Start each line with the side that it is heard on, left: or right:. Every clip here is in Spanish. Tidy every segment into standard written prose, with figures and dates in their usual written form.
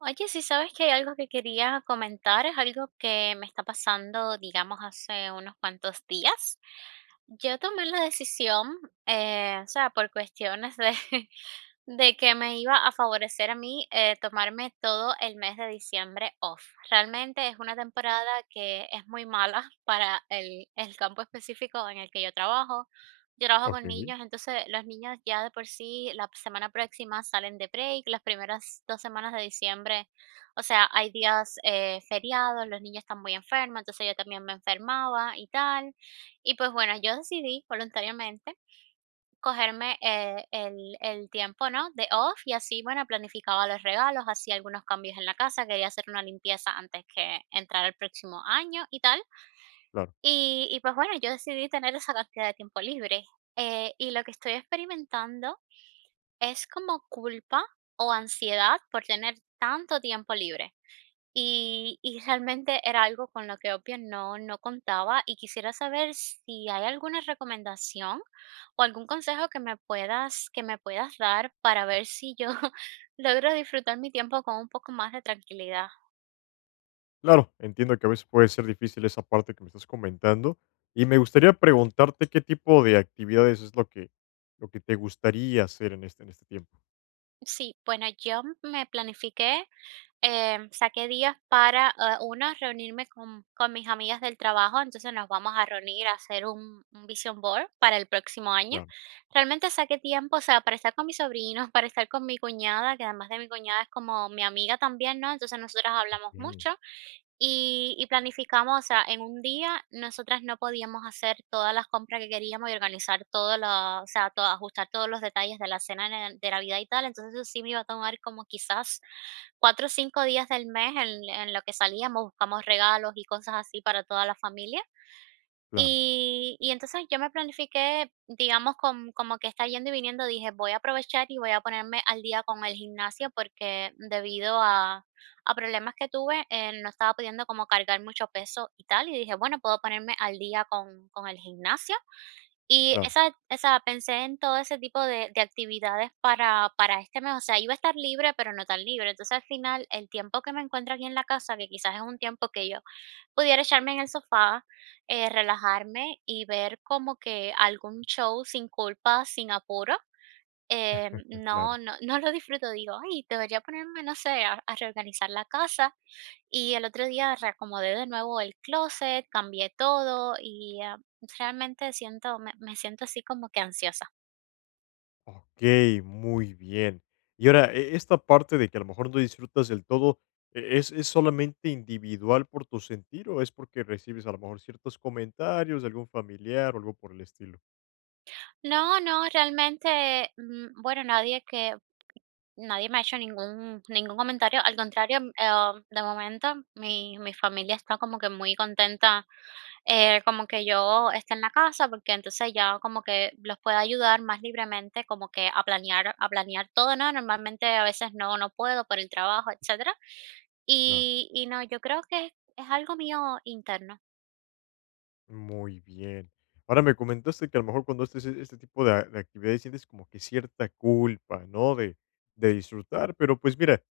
right: Oye, sí sabes que hay algo que quería comentar, es algo que me está pasando, digamos, hace unos cuantos días. Yo tomé la decisión, o sea, por cuestiones de, de que me iba a favorecer a mí tomarme todo el mes de diciembre off. Realmente es una temporada que es muy mala para el campo específico en el que yo trabajo. Yo trabajo con
left: Okey,
right: niños, entonces los niños ya de por sí la semana próxima salen de break, las primeras 2 semanas de diciembre, o sea, hay días, feriados, los niños están muy enfermos, entonces yo también me enfermaba y tal. Y pues bueno, yo decidí voluntariamente cogerme, el el tiempo, ¿no?, de off y así, bueno, planificaba los regalos, hacía algunos cambios en la casa, quería hacer una limpieza antes que entrar el próximo año y tal.
left: claro.
right: Y pues bueno, yo decidí tener esa cantidad de tiempo libre, y lo que estoy experimentando es como culpa o ansiedad por tener tanto tiempo libre, y realmente era algo con lo que obvio no contaba, y quisiera saber si hay alguna recomendación o algún consejo que me puedas dar para ver si yo logro disfrutar mi tiempo con un poco más de tranquilidad.
left: Claro, entiendo que a veces puede ser difícil esa parte que me estás comentando, y me gustaría preguntarte qué tipo de actividades es lo que te gustaría hacer en este tiempo.
right: Sí, bueno, yo me planifiqué. Saqué días para, una, reunirme con mis amigas del trabajo, entonces nos vamos a reunir a hacer un vision board para el próximo año.
left: Claro,
right: Realmente saqué tiempo, o sea, para estar con mis sobrinos, para estar con mi cuñada, que además de mi cuñada es como mi amiga también, ¿no? Entonces nosotras hablamos
left: okey,
right: mucho y planificamos, o sea, en un día nosotras no podíamos hacer todas las compras que queríamos y organizar todo lo, o sea, todo, ajustar todos los detalles de la cena de Navidad y tal, entonces eso sí me iba a tomar como quizás cuatro o cinco días del mes en lo que salíamos, buscamos regalos y cosas así para toda la familia.
left: claro,
right: Y entonces yo me planifiqué, digamos, como que está yendo y viniendo, dije: "Voy a aprovechar y voy a ponerme al día con el gimnasio", porque debido a problemas que tuve, no estaba pudiendo como cargar mucho peso y tal, y dije: "Bueno, puedo ponerme al día con el gimnasio". Y
left: claro,
right: esa esa pensé en todo ese tipo de actividades para este mes, o sea, iba a estar libre, pero no tan libre. Entonces, al final, el tiempo que me encuentro aquí en la casa, que quizás es un tiempo que yo pudiera echarme en el sofá, relajarme y ver como que algún show sin culpa, sin apuro.
left: claro.
right: No lo disfruto, digo, ay, debería ponerme, no sé, a reorganizar la casa. Y el otro día reacomodé de nuevo el closet, cambié todo y realmente siento, me siento así como que ansiosa.
left: Okey, muy bien. Y ahora, esta parte de que a lo mejor no disfrutas del todo, es solamente individual por tu sentir, o es porque recibes a lo mejor ciertos comentarios de algún familiar o algo por el estilo?
right: No, no, realmente, bueno, nadie me ha hecho ningún comentario, al contrario, de momento mi familia está como que muy contenta, como que yo esté en la casa, porque entonces ya como que los puedo ayudar más libremente, como que a planear todo, ¿no? Normalmente a veces no puedo por el trabajo, etcétera.
left: Claro.
right: Y no, yo creo que es algo mío interno.
left: Muy bien. Ahora me comentaste que a lo mejor cuando haces este tipo de, de actividades sientes como que cierta culpa, ¿no? De disfrutar, pero pues mira,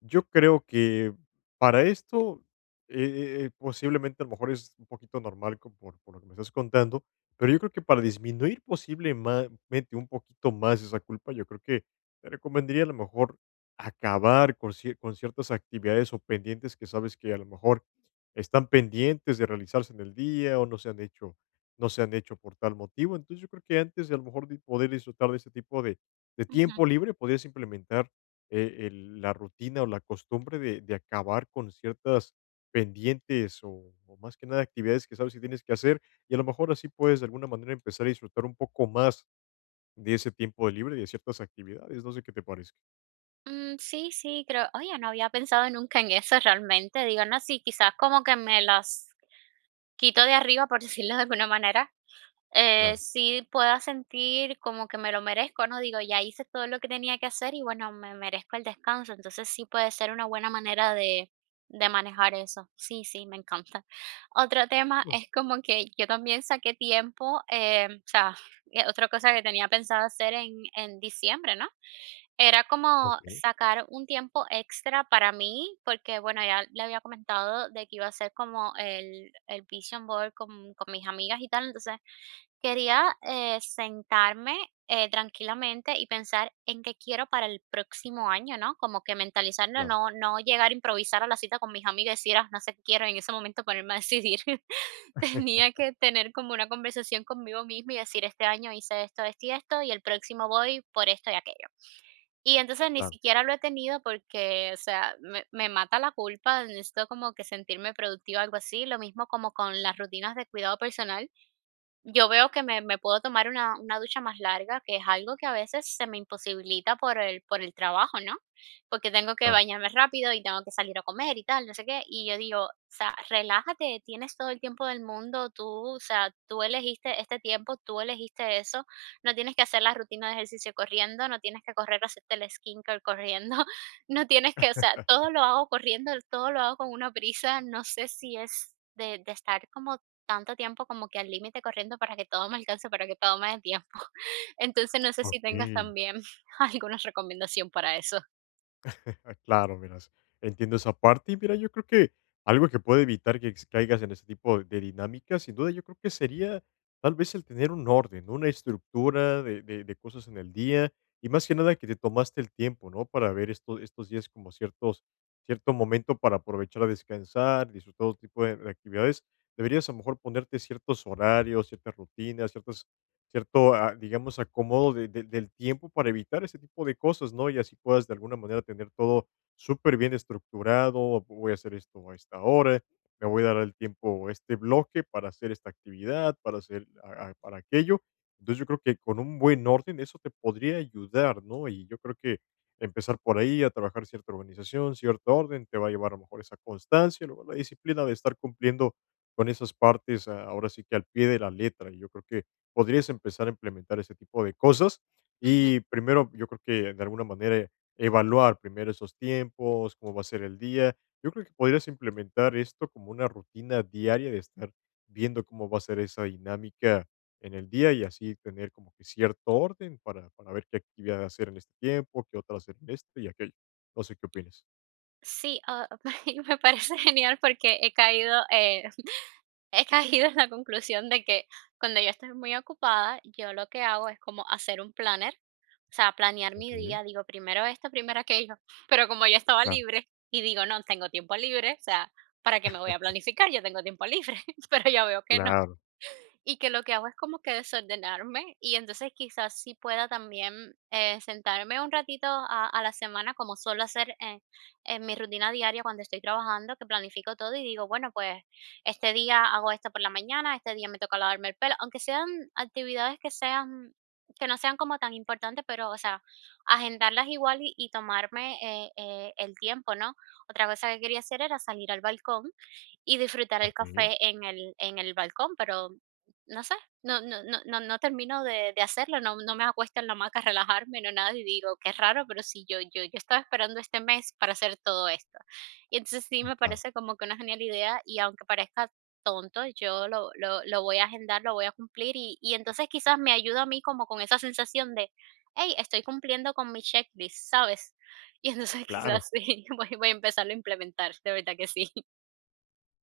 left: yo creo que para esto, posiblemente a lo mejor es un poquito normal por lo que me estás contando, pero yo creo que para disminuir posiblemente un poquito más esa culpa, yo creo que te recomendaría a lo mejor acabar con, con ciertas actividades o pendientes que sabes que a lo mejor están pendientes de realizarse en el día o no se han hecho, no se han hecho por tal motivo. Entonces yo creo que antes de a lo mejor de poder disfrutar de ese tipo de
right: Ujú.
left: tiempo libre, podrías implementar la rutina o la costumbre de acabar con ciertas pendientes o más que nada actividades que sabes que tienes que hacer y a lo mejor así puedes de alguna manera empezar a disfrutar un poco más de ese tiempo de libre y de ciertas actividades. No sé qué te parezca.
right: Sí, sí, creo, oye, no había pensado nunca en eso realmente, digo, no, sí, quizás como que me las quito de arriba, por decirlo de alguna manera.
left: Claro,
right: Sí pueda sentir como que me lo merezco, ¿no? Digo, ya hice todo lo que tenía que hacer y bueno, me merezco el descanso. Entonces sí puede ser una buena manera de manejar eso. Sí, sí, me encanta. Otro tema
left: claro,
right: es como que yo también saqué tiempo, o sea, otra cosa que tenía pensado hacer en diciembre, ¿no? Era como
left: ok,
right: sacar un tiempo extra para mí, porque bueno, ya le había comentado de que iba a hacer como el vision board con mis amigas y tal, entonces quería, sentarme, tranquilamente y pensar en qué quiero para el próximo año, ¿no? Como que mentalizarlo,
left: claro,
right: no llegar a improvisar a la cita con mis amigas y decir: "Ah, no sé qué quiero", y en ese momento ponerme a decidir. Tenía que tener como una conversación conmigo misma y decir: "Este año hice esto, esto y esto, y el próximo voy por esto y aquello". Y entonces ni
left: claro,
right: siquiera lo he tenido porque, o sea, me mata la culpa, necesito como que sentirme productiva, algo así. Lo mismo como con las rutinas de cuidado personal. Yo veo que me puedo tomar una ducha más larga, que es algo que a veces se me imposibilita por el trabajo, ¿no? Porque tengo que
left: claro,
right: bañarme rápido y tengo que salir a comer y tal, no sé qué. Y yo digo, o sea, relájate, tienes todo el tiempo del mundo, tú, o sea, tú elegiste este tiempo, tú elegiste eso, no tienes que hacer la rutina de ejercicio corriendo, no tienes que correr a hacerte el skincare corriendo, no tienes que, o sea, todo lo hago corriendo, todo lo hago con una prisa, no sé si es de estar como tanto tiempo como que al límite corriendo para que todo me alcance, para que todo me dé tiempo. Entonces, no sé si
left: ok.
right: tengas también alguna recomendación para eso.
left: Claro, mira, entiendo esa parte. Y mira, yo creo que algo que puede evitar que caigas en ese tipo de dinámicas, sin duda, yo creo que sería tal vez el tener un orden, ¿no? Una estructura de, de cosas en el día y más que nada que te tomaste el tiempo, ¿no? Para ver estos días como ciertos, cierto momento para aprovechar a descansar, disfrutar todo tipo de actividades. Deberías a lo mejor ponerte ciertos horarios, ciertas rutinas, ciertas cierto, ah, digamos, acomodo del tiempo para evitar ese tipo de cosas, ¿no? Y así puedas de alguna manera tener todo súper bien estructurado, voy a hacer esto a esta hora, me voy a dar el tiempo, este bloque para hacer esta actividad, para hacer para aquello. Entonces yo creo que con un buen orden eso te podría ayudar, ¿no? Y yo creo que empezar por ahí a trabajar cierta organización, cierto orden, te va a llevar a lo mejor esa constancia, luego la disciplina de estar cumpliendo con esas partes ahora sí que al pie de la letra. Y yo creo que podrías empezar a implementar ese tipo de cosas.
right: Ujú.
left: Y primero, yo creo que de alguna manera evaluar primero esos tiempos, cómo va a ser el día. Yo creo que podrías implementar esto como una rutina diaria de estar viendo cómo va a ser esa dinámica en el día y así tener como que cierto orden para ver qué actividad hacer en este tiempo, qué otra hacer en este y aquello. No sé qué opinas.
right: Sí, y me parece genial porque he caído, he caído en la conclusión de que cuando yo estoy muy ocupada, yo lo que hago es como hacer un planner, o sea, planear
left: Ok,
right: mi día, digo primero esto, primero aquello, pero como yo estaba
left: claro,
right: libre y digo, no, tengo tiempo libre, o sea, ¿para qué me voy a planificar? Yo tengo tiempo libre, pero ya veo que no.
left: claro,
right: Y que lo que hago es como que desordenarme y entonces quizás sí pueda también sentarme un ratito a la semana como suelo hacer en mi rutina diaria cuando estoy trabajando, que planifico todo y digo, bueno, pues este día hago esto por la mañana, este día me toca lavarme el pelo, aunque sean actividades que sean que no sean como tan importantes, pero, o sea, agendarlas igual y tomarme el tiempo, ¿no? Otra cosa que quería hacer era salir al balcón y disfrutar el
left: ok,
right: café en el balcón, pero no sé, no termino de hacerlo, no me acuesto en la hamaca a relajarme, no nada, y digo: "Qué raro, pero si yo yo estaba esperando este mes para hacer todo esto". Y entonces sí me
left: claro,
right: parece como que una genial idea, y aunque parezca tonto, yo lo voy a agendar, lo voy a cumplir, y entonces quizás me ayuda a mí como con esa sensación de: "Hey, estoy cumpliendo con mi checklist", ¿sabes? Y entonces
left: claro.
right: quizás sí, voy a empezarlo a implementar, de verdad que sí.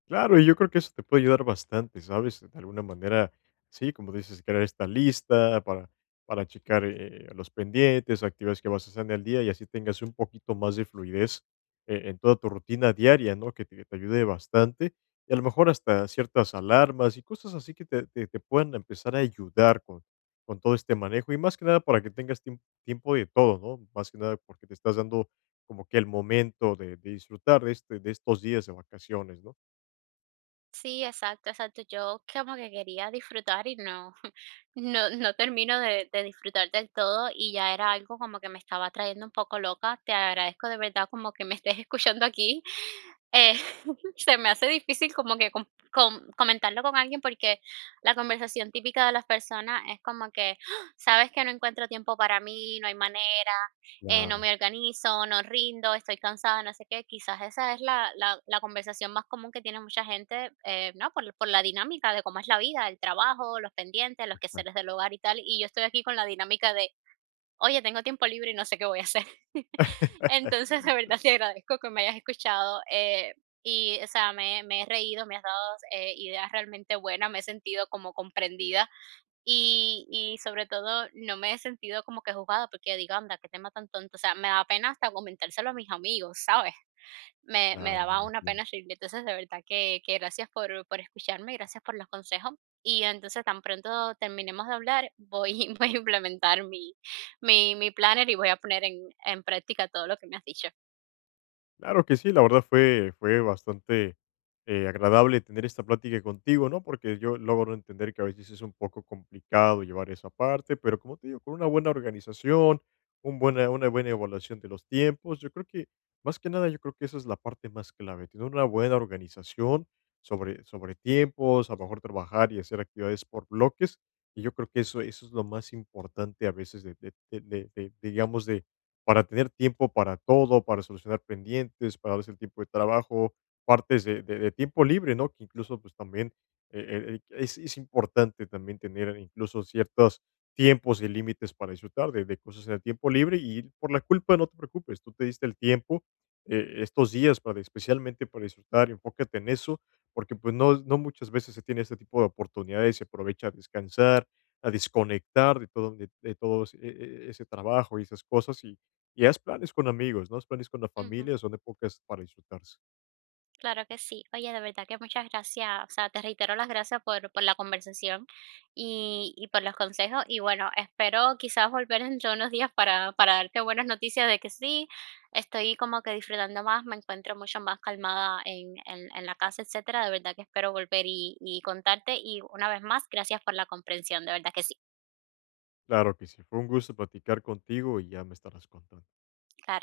left: Claro, y yo creo que eso te puede ayudar bastante, ¿sabes? De alguna manera, sí, como dices, crear esta lista para checar los pendientes, actividades que vas a hacer en el día y así tengas un poquito más de fluidez en toda tu rutina diaria, ¿no? Que te ayude bastante y a lo mejor hasta ciertas alarmas y cosas así que te, te puedan empezar a ayudar con todo este manejo y más que nada para que tengas tiempo de todo, ¿no? Más que nada porque te estás dando como que el momento de disfrutar de, este, de estos días de vacaciones, ¿no?
right: Sí, exacto, exacto. Yo como que quería disfrutar y no, no, no termino de disfrutar del todo y ya era algo como que me estaba trayendo un poco loca. Te agradezco de verdad como que me estés escuchando aquí. Eh, se me hace difícil como que comentarlo con alguien porque la conversación típica de las personas es como que: "Ah, sabes que no encuentro tiempo para mí, no hay manera, no
left: Claro,
right: me organizo, no rindo, estoy cansada, no sé qué". Quizás esa es la conversación más común que tiene mucha gente, ¿no? Por la dinámica de cómo es la vida, el trabajo, los pendientes, los quehaceres
left: exacto.
right: del hogar y tal. Y yo estoy aquí con la dinámica de, oye, tengo tiempo libre y no sé qué voy a hacer. Entonces, de verdad, te agradezco que me hayas escuchado. Y, o sea, me he reído, me has dado ideas realmente buenas, me he sentido como comprendida y sobre todo, no me he sentido como que juzgada, porque yo digo: "Anda, qué tema tan tonto". O sea, me daba pena hasta comentárselo a mis amigos, ¿sabes? Me
left: Claro, me
right: daba una
left: imagino.
right: pena horrible. Entonces, de verdad que gracias por escucharme, gracias por los consejos. Y entonces, tan pronto terminemos de hablar, voy voy a implementar mi planner y voy a poner en práctica todo lo que me has dicho.
left: Claro que sí, la verdad fue bastante, agradable tener esta plática contigo, ¿no? Porque yo logro entender que a veces es un poco complicado llevar esa parte, pero como te digo, con una buena organización, un buena una buena evaluación de los tiempos, yo creo que, más que nada, yo creo que esa es la parte más clave, tener una buena organización sobre tiempos, a lo mejor trabajar y hacer actividades por bloques, y yo creo que eso es lo más importante a veces de digamos, de para tener tiempo para todo, para solucionar pendientes, para darse el tiempo de trabajo, partes de, de tiempo libre, ¿no? Que incluso pues también es importante también tener incluso ciertos tiempos y límites para disfrutar de cosas en el tiempo libre y por la culpa no te preocupes, tú te diste el tiempo estos días para especialmente para disfrutar, enfócate en eso, porque pues no, no muchas veces se tiene este tipo de oportunidades, se aprovecha a descansar, a desconectar de todo ese trabajo y esas cosas y haz planes con amigos, no haz planes con la
right: Ujú.
left: familia, son épocas para disfrutarse.
right: Claro que sí. Oye, de verdad que muchas gracias. O sea, te reitero las gracias por la conversación y por los consejos. Y bueno, espero quizás volver dentro de unos días para darte buenas noticias de que sí, estoy como que disfrutando más, me encuentro mucho más calmada en la casa, etcétera. De verdad que espero volver y contarte. Y una vez más, gracias por la comprensión. De verdad que sí.
left: Claro que sí, fue un gusto platicar contigo y ya me estarás contando.
right: Claro.